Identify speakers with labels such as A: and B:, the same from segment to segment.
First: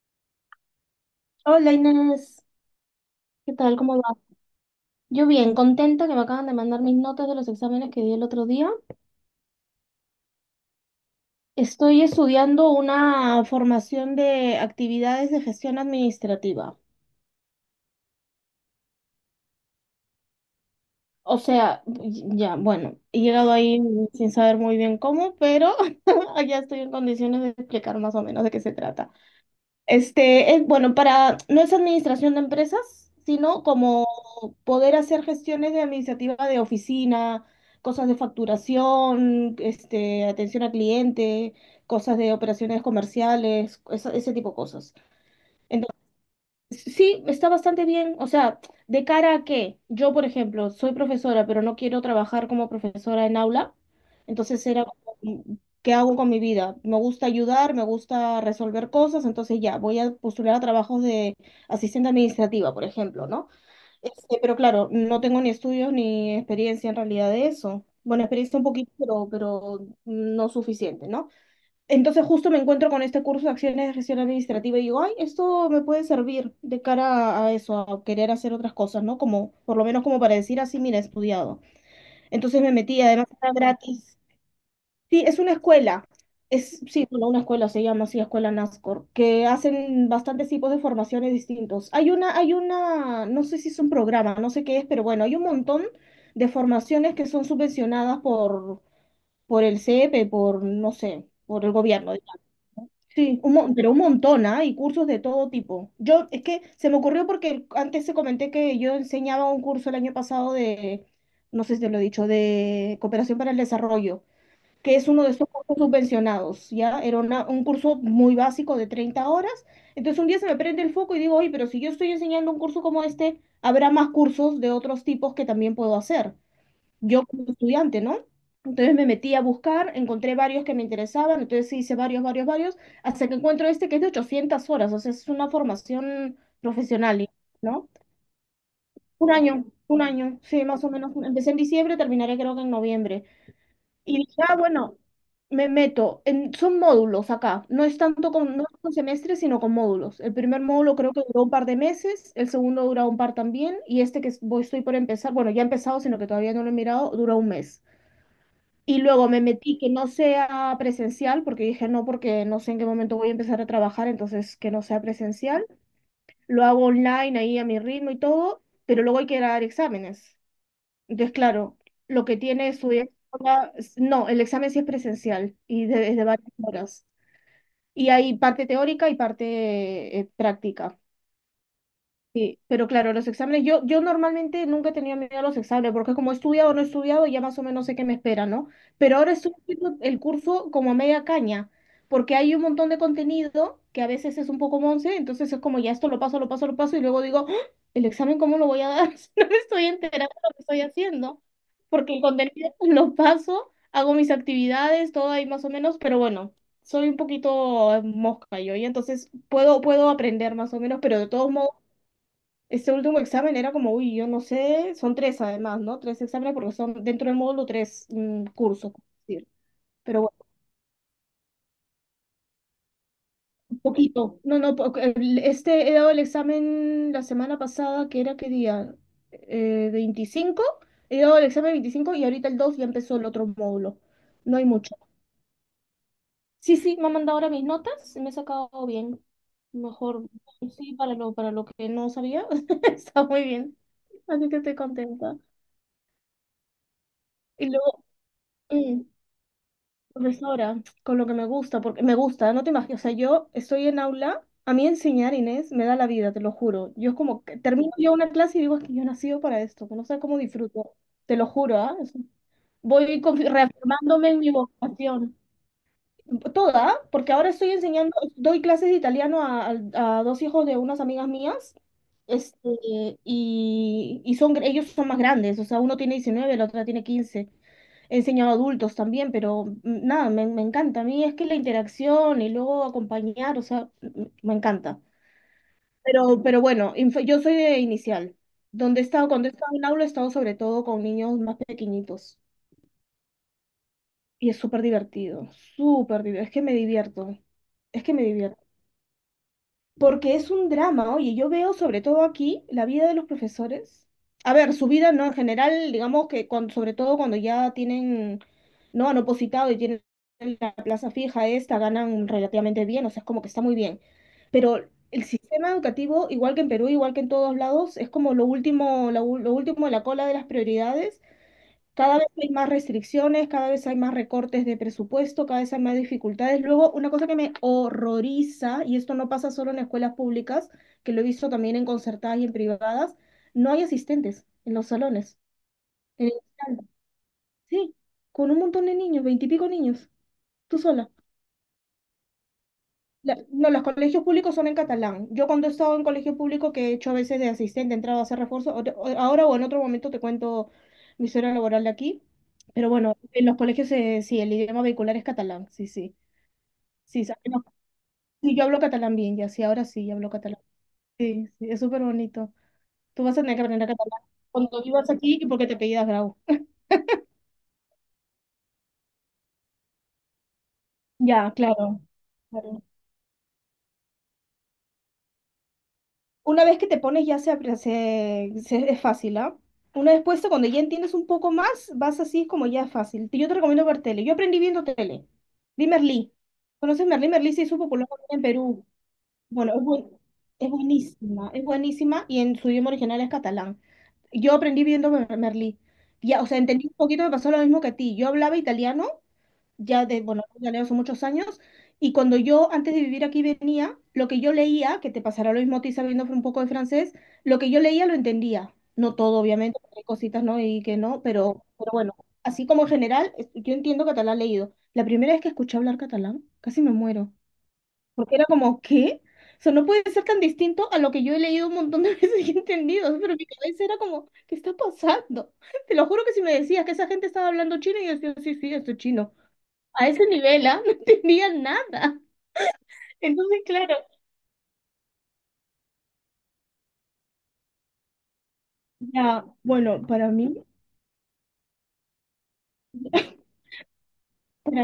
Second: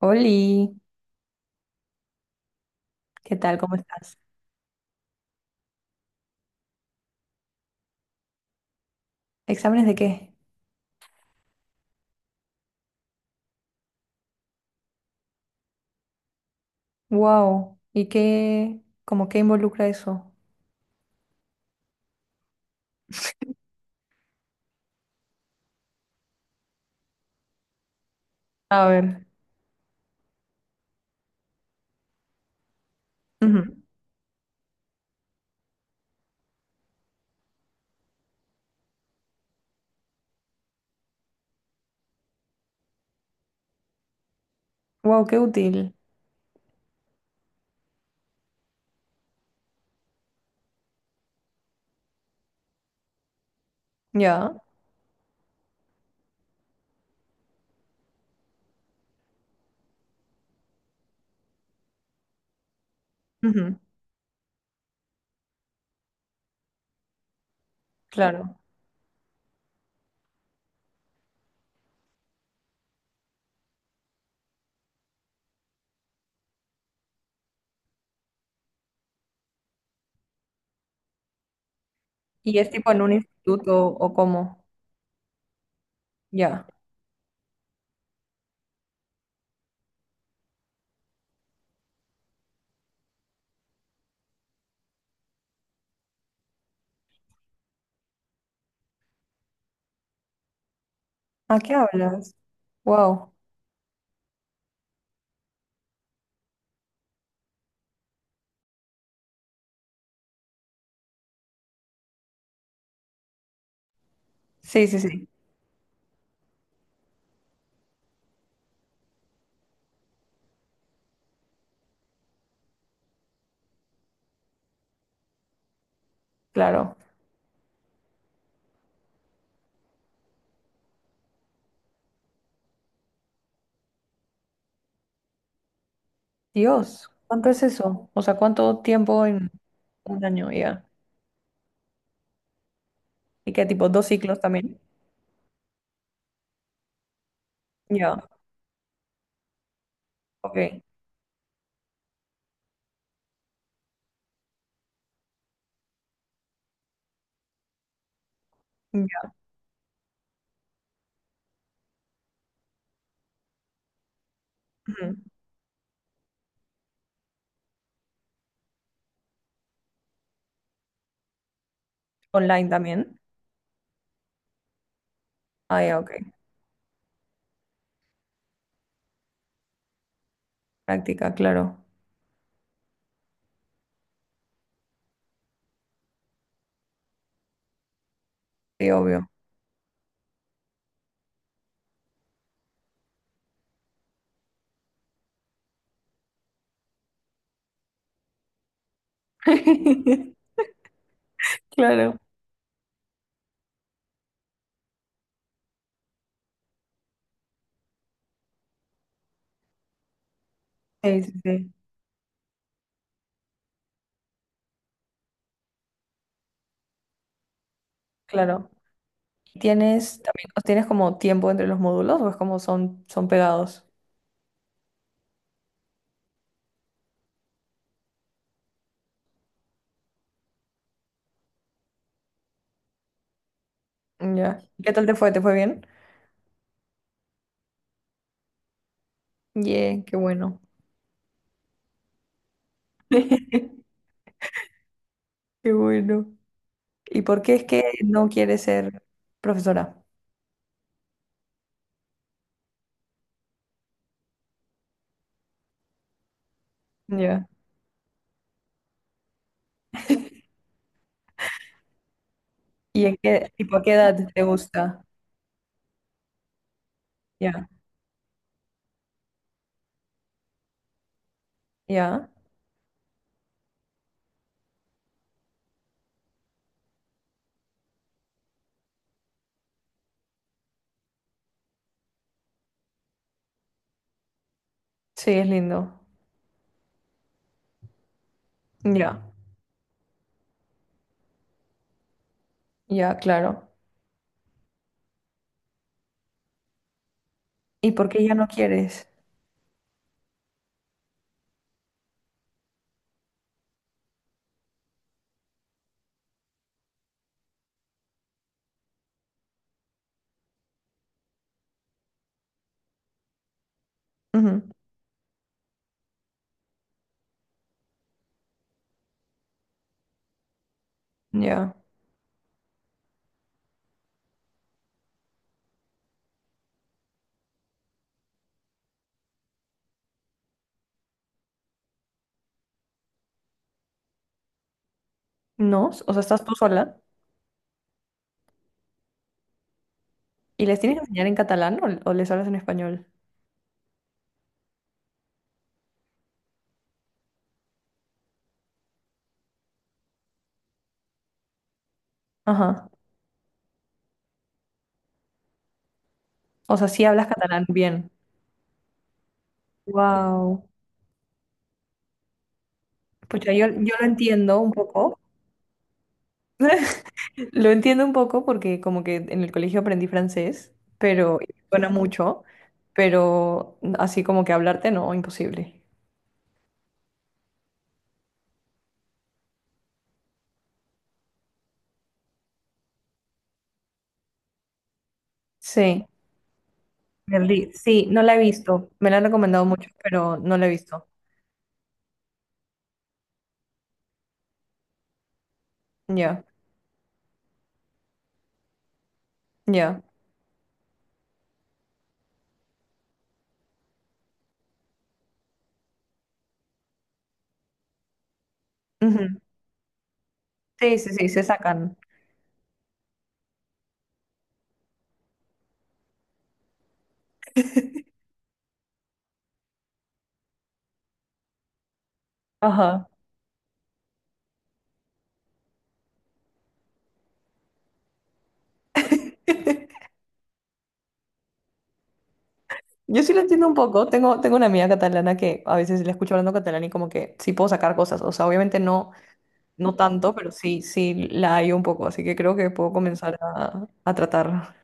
A: Oli,
B: Hola Inés,
A: ¿qué
B: ¿qué
A: tal? ¿Cómo
B: tal? ¿Cómo va?
A: estás?
B: Yo bien, contenta que me acaban de mandar mis notas de los exámenes que di el otro día.
A: ¿Exámenes de qué?
B: Estoy estudiando una formación de actividades de gestión administrativa.
A: Wow. ¿Y qué, como qué involucra eso?
B: O sea, ya, bueno, he llegado ahí sin saber muy bien cómo, pero ya estoy en condiciones de explicar más o menos de qué se
A: A
B: trata.
A: ver.
B: Es, bueno, para, no es administración de empresas, sino como poder hacer gestiones de administrativa de oficina, cosas de facturación, atención al cliente, cosas de operaciones comerciales, ese tipo de cosas.
A: Wow, qué útil.
B: Entonces, sí, está bastante bien. O sea, de cara a que yo, por ejemplo, soy profesora, pero no quiero trabajar como profesora en aula,
A: Ya.
B: entonces era como, ¿qué hago con mi vida? Me gusta ayudar, me gusta resolver cosas, entonces ya, voy a postular a trabajos de asistente administrativa, por ejemplo, ¿no?
A: Ujú.
B: Pero claro, no tengo ni estudios ni experiencia en realidad de eso. Bueno, experiencia
A: Claro.
B: un poquito, pero no suficiente, ¿no? Entonces justo me encuentro con este curso de acciones de gestión administrativa y digo, ay, esto me puede servir de cara a eso, a querer hacer otras cosas, ¿no? Como, por lo menos como para decir así, mira, he estudiado.
A: ¿Y
B: Entonces
A: es
B: me
A: tipo
B: metí,
A: en un
B: además era
A: instituto o
B: gratis.
A: cómo?
B: Sí, es una escuela.
A: Ya.
B: Es, sí, bueno, una escuela se llama así, Escuela NASCOR, que hacen bastantes tipos de formaciones distintos. Hay una, no sé si es un programa, no sé qué es, pero bueno, hay un montón de formaciones que son subvencionadas por el CEP, por, no sé,
A: ¿A
B: por el
A: qué
B: gobierno,
A: hablas?
B: digamos.
A: Wow.
B: Sí, pero un montón, ¿ah? Y cursos de todo tipo. Yo, es que se me ocurrió porque antes se comenté que yo enseñaba un curso el año pasado de, no sé si te lo he dicho, de cooperación para el desarrollo
A: Sí,
B: que
A: sí,
B: es uno
A: sí.
B: de esos cursos subvencionados, ¿ya? Era un curso muy básico de 30 horas. Entonces un día se me prende el foco y digo, oye, pero si yo estoy enseñando un curso como este, habrá más cursos de otros tipos que también puedo hacer,
A: Claro.
B: yo como estudiante, ¿no? Entonces me metí a buscar, encontré varios que me interesaban, entonces sí hice varios, varios, varios, hasta que encuentro este que es de 800 horas, o sea, es una formación
A: Dios,
B: profesional,
A: ¿cuánto es
B: ¿no?
A: eso? O sea, ¿cuánto tiempo en
B: Un
A: un
B: año,
A: año?
B: sí, más
A: Ya.
B: o menos. Empecé en diciembre, terminaré creo que en noviembre.
A: ¿Y qué tipo? ¿Dos
B: Y
A: ciclos
B: dije, ah,
A: también?
B: bueno, me meto. En, son módulos acá.
A: Ya.
B: No es con semestres, sino con módulos. El primer
A: Ok.
B: módulo creo que duró un par de meses, el segundo duró un par también, y este voy, estoy por empezar, bueno, ya he empezado, sino que todavía no lo he mirado, duró un mes. Y luego
A: Ya.
B: me metí que no sea presencial, porque dije no, porque no sé en qué momento voy a empezar a trabajar, entonces que no sea
A: Ujú.
B: presencial. Lo hago online ahí a mi ritmo y todo, pero luego hay que dar exámenes. Entonces, claro, lo que
A: Online
B: tiene su
A: también.
B: no, el examen sí es presencial
A: Ah,
B: y
A: ya, ok.
B: desde varias horas. Y hay parte teórica y parte práctica.
A: Práctica, claro.
B: Sí, pero claro, los exámenes, yo normalmente nunca he tenido miedo a los exámenes, porque como he estudiado o no he estudiado, ya más o menos sé qué me espera, ¿no?
A: Sí,
B: Pero
A: obvio.
B: ahora estoy haciendo el curso como a media caña, porque hay un montón de contenido que a veces es un poco monce, entonces es como ya esto lo paso, lo paso, lo paso, y luego digo, "¡Ah! ¿El examen cómo lo voy a dar? Si no me estoy enterando de lo que estoy haciendo, porque
A: Claro.
B: el contenido lo paso, hago mis actividades, todo ahí más o menos, pero bueno. Soy un poquito mosca yo, y entonces puedo aprender más o menos, pero
A: Sí,
B: de
A: sí,
B: todos
A: sí,
B: modos este último examen era como, uy, yo no sé, son tres además, ¿no? Tres exámenes porque son dentro del módulo tres
A: claro.
B: cursos, por decir. Pero
A: ¿Tienes
B: bueno,
A: también, o tienes como tiempo entre los módulos o es como son, son
B: un
A: pegados?
B: poquito. No, no, po- el- este he dado el examen la semana pasada, ¿que era qué día? Veinticinco He dado el examen 25 y ahorita el 2 ya empezó el otro módulo. No
A: Ya.
B: hay
A: ¿Qué
B: mucho.
A: tal te fue? ¿Te fue bien?
B: Sí, sí, me han mandado ahora mis notas, me he sacado bien.
A: Yeah, qué
B: Mejor,
A: bueno.
B: sí, para lo que no sabía, está muy bien. Así que estoy contenta.
A: Qué bueno. ¿Y por qué es
B: Y
A: que
B: luego,
A: no quieres
B: mm,
A: ser profesora?
B: profesora, con lo que me gusta, porque me gusta, no te imaginas, o sea, yo estoy en aula, a mí enseñar, Inés, me da la vida, te lo juro. Yo es como
A: Ya.
B: que termino yo una clase y digo, es que yo he nacido para esto, que no sé cómo disfruto, te lo juro, ¿ah?
A: ¿Y en
B: Voy
A: qué, tipo, a qué edad
B: reafirmándome en
A: te
B: mi
A: gusta?
B: vocación, toda, ¿ah? Porque ahora
A: Ya.
B: estoy enseñando, doy clases de italiano a, a dos hijos de unas amigas mías,
A: Ya.
B: este, y son, ellos son más grandes, o sea, uno tiene 19, la otra tiene 15. He enseñado a adultos también, pero nada, me encanta. A mí es que la interacción y luego acompañar, o sea, me encanta.
A: Sí, es lindo.
B: Pero bueno, yo soy de inicial. Donde he
A: Ya.
B: estado, cuando he estado en aula, he estado sobre todo con niños más pequeñitos.
A: Ya, claro.
B: Y es súper divertido, súper divertido. Es que me divierto,
A: ¿Y
B: es
A: por
B: que me
A: qué ya no
B: divierto.
A: quieres?
B: Porque es un drama, oye, yo veo sobre todo aquí la vida de los profesores. A ver, su vida, ¿no? En general, digamos que cuando, sobre todo cuando ya tienen, ¿no? Han opositado y tienen la plaza fija esta, ganan relativamente bien, o sea, es como que está muy bien.
A: Ujú.
B: Pero el sistema educativo, igual que en Perú, igual que en todos lados, es como lo último, lo, lo último de la cola de las prioridades.
A: Ya.
B: Cada vez hay más restricciones, cada vez hay más recortes de presupuesto, cada vez hay más dificultades. Luego, una cosa que me horroriza, y esto no pasa solo en escuelas públicas, que lo he visto también en concertadas y en privadas, no hay asistentes en los salones.
A: ¿No? O sea,
B: En el
A: ¿estás tú
B: salón.
A: sola?
B: Sí, con un montón de niños, veintipico niños,
A: ¿Y
B: tú
A: les tienes que
B: sola.
A: enseñar en catalán o les hablas en español?
B: No, los colegios públicos son en catalán. Yo cuando he estado en colegio público que he hecho a veces de asistente, he entrado a hacer refuerzo, ahora o en otro momento te cuento mi historia laboral de aquí,
A: Ajá.
B: pero bueno, en los colegios sí, el idioma vehicular es catalán, sí, sí,
A: O sea, sí
B: sí,
A: hablas catalán
B: no,
A: bien.
B: sí, yo hablo catalán bien, ya sí, ahora sí, ya hablo catalán.
A: Wow.
B: Sí, sí, es súper bonito. Tú vas a
A: Pues yo,
B: tener que
A: yo
B: aprender
A: lo
B: catalán
A: entiendo un
B: cuando vivas
A: poco.
B: aquí y porque te apellidas Grau.
A: Lo entiendo un poco porque como que en el colegio aprendí francés, pero
B: Ya,
A: y suena
B: claro.
A: mucho,
B: Claro.
A: pero así como que hablarte no, imposible.
B: Una vez que te pones ya se, es fácil, ¿ah? Una vez puesto, cuando ya entiendes un poco más, vas así como ya es fácil. Yo te recomiendo ver tele. Yo aprendí viendo tele. Vi
A: Sí,
B: Merlí. ¿Conoces Merlí? Merlí se
A: Berlín.
B: hizo
A: Sí,
B: popular
A: no la he
B: en Perú.
A: visto. Me la han recomendado
B: Bueno, es,
A: mucho, pero no la he visto.
B: es buenísima y en su idioma original es catalán. Yo aprendí viendo Merlí. Ya,
A: Ya,
B: o sea, entendí un poquito, me pasó lo mismo que a ti. Yo hablaba italiano
A: ya.
B: ya de, bueno, ya leo hace muchos años, y cuando yo antes de vivir aquí venía, lo que yo leía, que te pasará lo mismo a ti sabiendo un poco de francés, lo que yo leía lo entendía. No todo,
A: Ujú.
B: obviamente, porque hay cositas, ¿no? Y que
A: Sí, sí,
B: no,
A: sí, se
B: pero
A: sacan.
B: bueno, así como en general, yo entiendo catalán leído. La primera vez que escuché hablar catalán, casi me muero, porque era como, ¿qué? O sea, no puede ser tan distinto a lo que yo he leído un montón de veces y he
A: Ajá.
B: entendido, pero mi cabeza era como, ¿qué está pasando? Te lo juro que si me decías que esa gente estaba hablando chino, yo decía, sí, sí, esto es chino a ese nivel, ¿ah? No tenían nada.
A: Yo sí lo
B: Entonces,
A: entiendo un
B: claro,
A: poco. Tengo una amiga catalana que a veces la escucho hablando catalán y como que sí puedo sacar cosas. O sea, obviamente no,
B: ya,
A: no
B: bueno, para
A: tanto, pero
B: mí,
A: sí, sí la hay un poco. Así que creo que puedo comenzar a tratar.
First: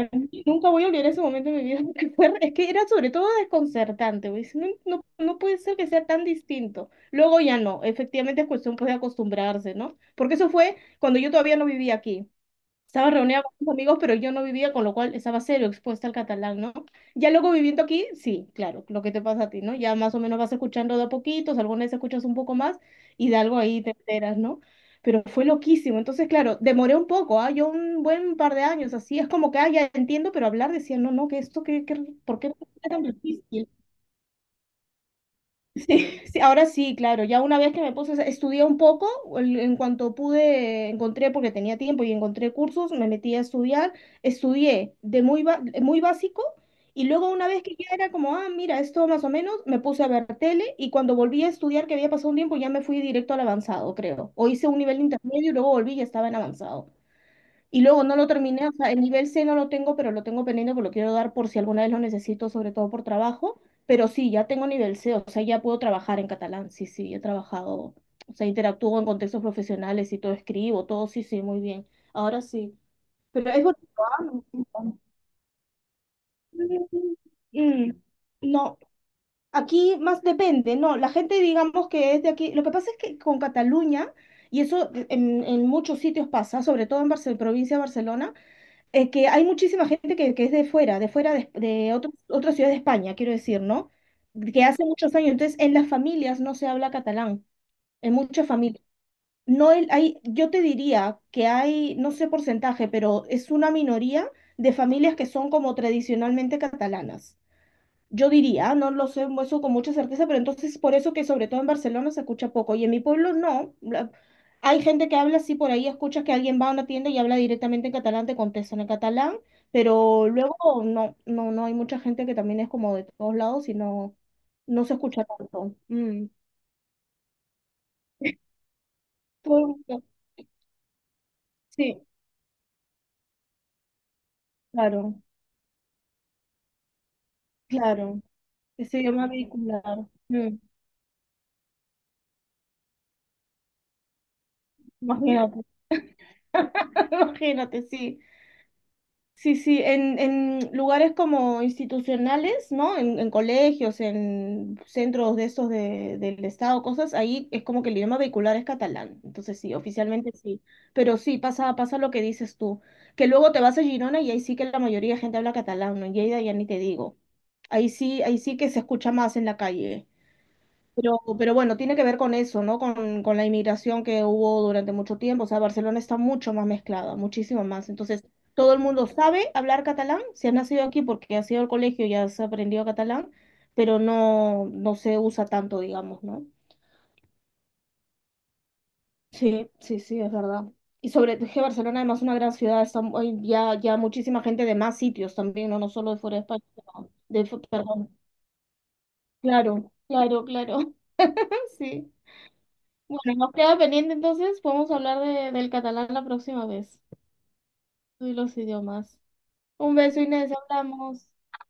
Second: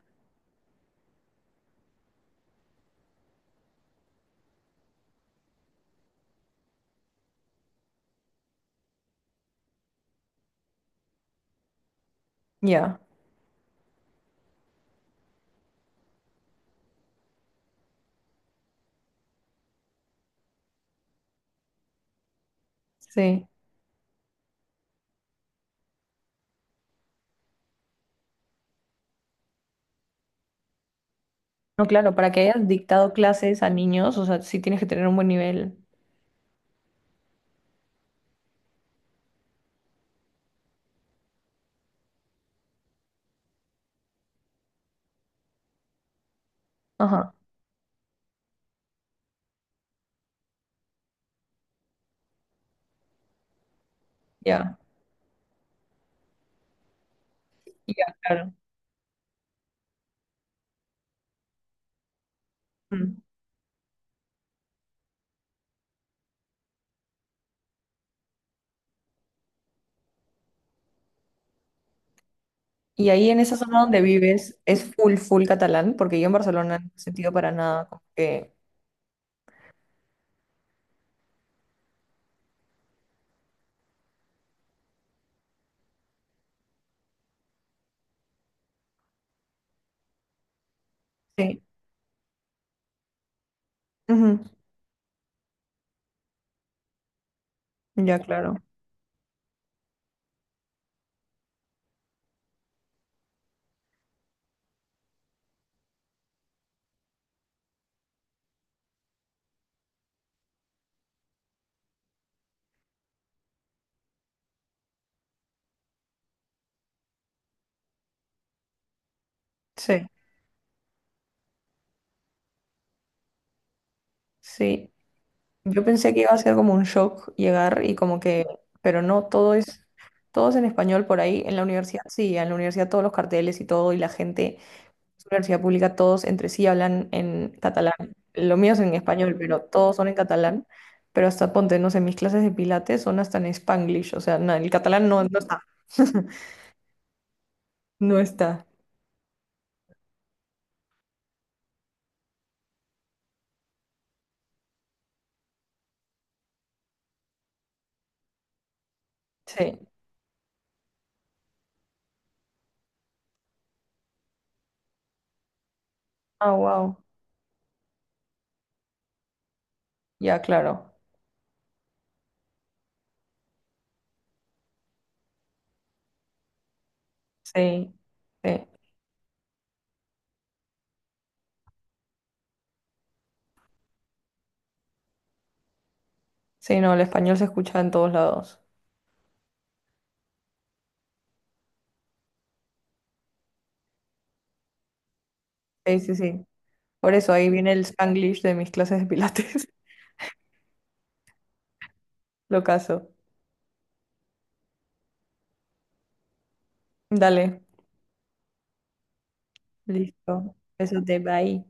B: nunca voy a olvidar ese momento de mi vida, porque fue, es que era sobre todo desconcertante, güey. Dice, no, no, no puede ser que sea tan distinto. Luego ya no, efectivamente es cuestión pues, de acostumbrarse, ¿no? Porque eso fue cuando yo todavía no vivía aquí.
A: Ya,
B: Estaba reunida con mis amigos, pero yo no vivía, con lo cual estaba cero expuesta al catalán, ¿no? Ya luego viviendo aquí, sí, claro, lo que te pasa a ti, ¿no? Ya más o menos vas escuchando de a poquitos, alguna vez escuchas un poco más y de
A: sí.
B: algo ahí te enteras, ¿no? Pero fue loquísimo. Entonces, claro, demoré un poco, ¿ah? Yo un buen par de años, así es como que, ah, ya entiendo, pero hablar decía, no, no, que esto,
A: No,
B: que-
A: claro, para
B: ¿por
A: que
B: qué es
A: hayas
B: tan
A: dictado clases a
B: difícil?
A: niños, o sea, sí tienes que tener un buen nivel.
B: Sí, sí, ahora sí, claro. Ya una vez que me puse, estudié un poco, en cuanto pude, encontré, porque tenía tiempo y encontré cursos, me metí a estudiar, estudié de muy básico y luego
A: Ajá,
B: una vez que ya era como, ah, mira, esto más o menos, me puse a ver tele y cuando volví a estudiar, que había pasado un tiempo, ya me fui directo al avanzado, creo. O hice
A: ya,
B: un nivel intermedio y luego volví y ya estaba en avanzado. Y luego
A: ya,
B: no lo
A: claro.
B: terminé, o sea, el nivel C no lo tengo, pero lo tengo pendiente porque lo quiero dar por si alguna vez lo necesito, sobre todo por
A: Mm.
B: trabajo. Pero sí, ya tengo nivel C, o sea, ya puedo trabajar en catalán. Sí, sí, he trabajado, o sea, interactúo en contextos profesionales y todo escribo, todo, sí, sí, muy bien. Ahora sí.
A: Y ahí en
B: Pero
A: esa
B: es
A: zona donde
B: bonito,
A: vives es
B: ¿ah?
A: full, full catalán, porque yo en Barcelona no he sentido para nada
B: Mm.
A: como que...
B: No, aquí más depende, no, la gente digamos que es de aquí, lo que pasa es que con Cataluña, y eso en muchos sitios pasa, sobre todo en provincia de Barcelona, que hay muchísima gente que es de fuera, de fuera de,
A: Sí.
B: de otro- otra ciudad de España, quiero decir, ¿no?
A: Ujú.
B: Que hace muchos años, entonces en las familias no se habla catalán, en
A: Ya,
B: muchas
A: claro.
B: familias. No el- Hay, yo te diría que hay, no sé porcentaje, pero es una minoría de familias que son como tradicionalmente catalanas. Yo diría, no lo sé eso con mucha certeza, pero entonces por eso que sobre todo en Barcelona se escucha poco y en mi pueblo no. Hay gente que habla así por ahí, escuchas que alguien va a una tienda y habla directamente en catalán, te contestan en catalán,
A: Sí,
B: pero luego no, no, no hay mucha gente que también es como de todos lados y no, no
A: sí.
B: se escucha tanto.
A: Yo pensé que
B: Mm.
A: iba a ser como un shock llegar y como que, pero no,
B: Todo-
A: todo es en español por ahí. En la universidad,
B: Sí,
A: sí, en la universidad todos los carteles y todo, y la gente,
B: claro,
A: es una universidad pública, todos entre sí hablan en catalán.
B: claro.
A: Lo mío es en
B: Ese idioma
A: español, pero todos
B: vehicular.
A: son en
B: Mm.
A: catalán. Pero hasta ponte, no sé, mis clases de pilates son hasta en Spanglish, o sea, no, el catalán no, no
B: Imagínate,
A: está.
B: imagínate,
A: No
B: sí.
A: está.
B: Sí, sí, en lugares como institucionales, ¿no? En colegios, en centros de estos del Estado, cosas, ahí es como que el idioma vehicular es catalán. Entonces sí,
A: Sí.
B: oficialmente sí. Pero sí, pasa, pasa lo que dices tú. Que luego te vas a Girona y ahí sí que la mayoría de gente habla catalán, ¿no? En Lleida ya
A: Ah,
B: ni te
A: wow.
B: digo. Ahí sí que se escucha más en la calle.
A: Ya, claro.
B: Pero bueno, tiene que ver con eso, ¿no? Con la inmigración que hubo durante mucho tiempo. O sea, Barcelona está mucho más mezclada, muchísimo más.
A: Sí.
B: Entonces,
A: Sí.
B: todo el mundo sabe hablar catalán, si has nacido aquí porque has ido al colegio y has aprendido catalán, pero no, no se usa tanto, digamos, ¿no?
A: Sí, no, el español se escucha en todos lados.
B: Sí, sí, sí, es verdad. Y sobre es que Barcelona, además, es una gran ciudad, está, hay ya, ya muchísima gente de más sitios también, ¿no? No
A: Sí,
B: solo
A: sí,
B: de fuera de
A: sí.
B: España, sino
A: Por eso
B: de,
A: ahí viene el
B: perdón.
A: Spanglish de mis clases de pilates.
B: Claro, claro, claro. Sí.
A: Lo caso.
B: Bueno, nos queda pendiente entonces, podemos hablar del catalán la próxima vez
A: Dale,
B: y los idiomas. Un beso, Inés,
A: listo. Besos de
B: hablamos.
A: bye.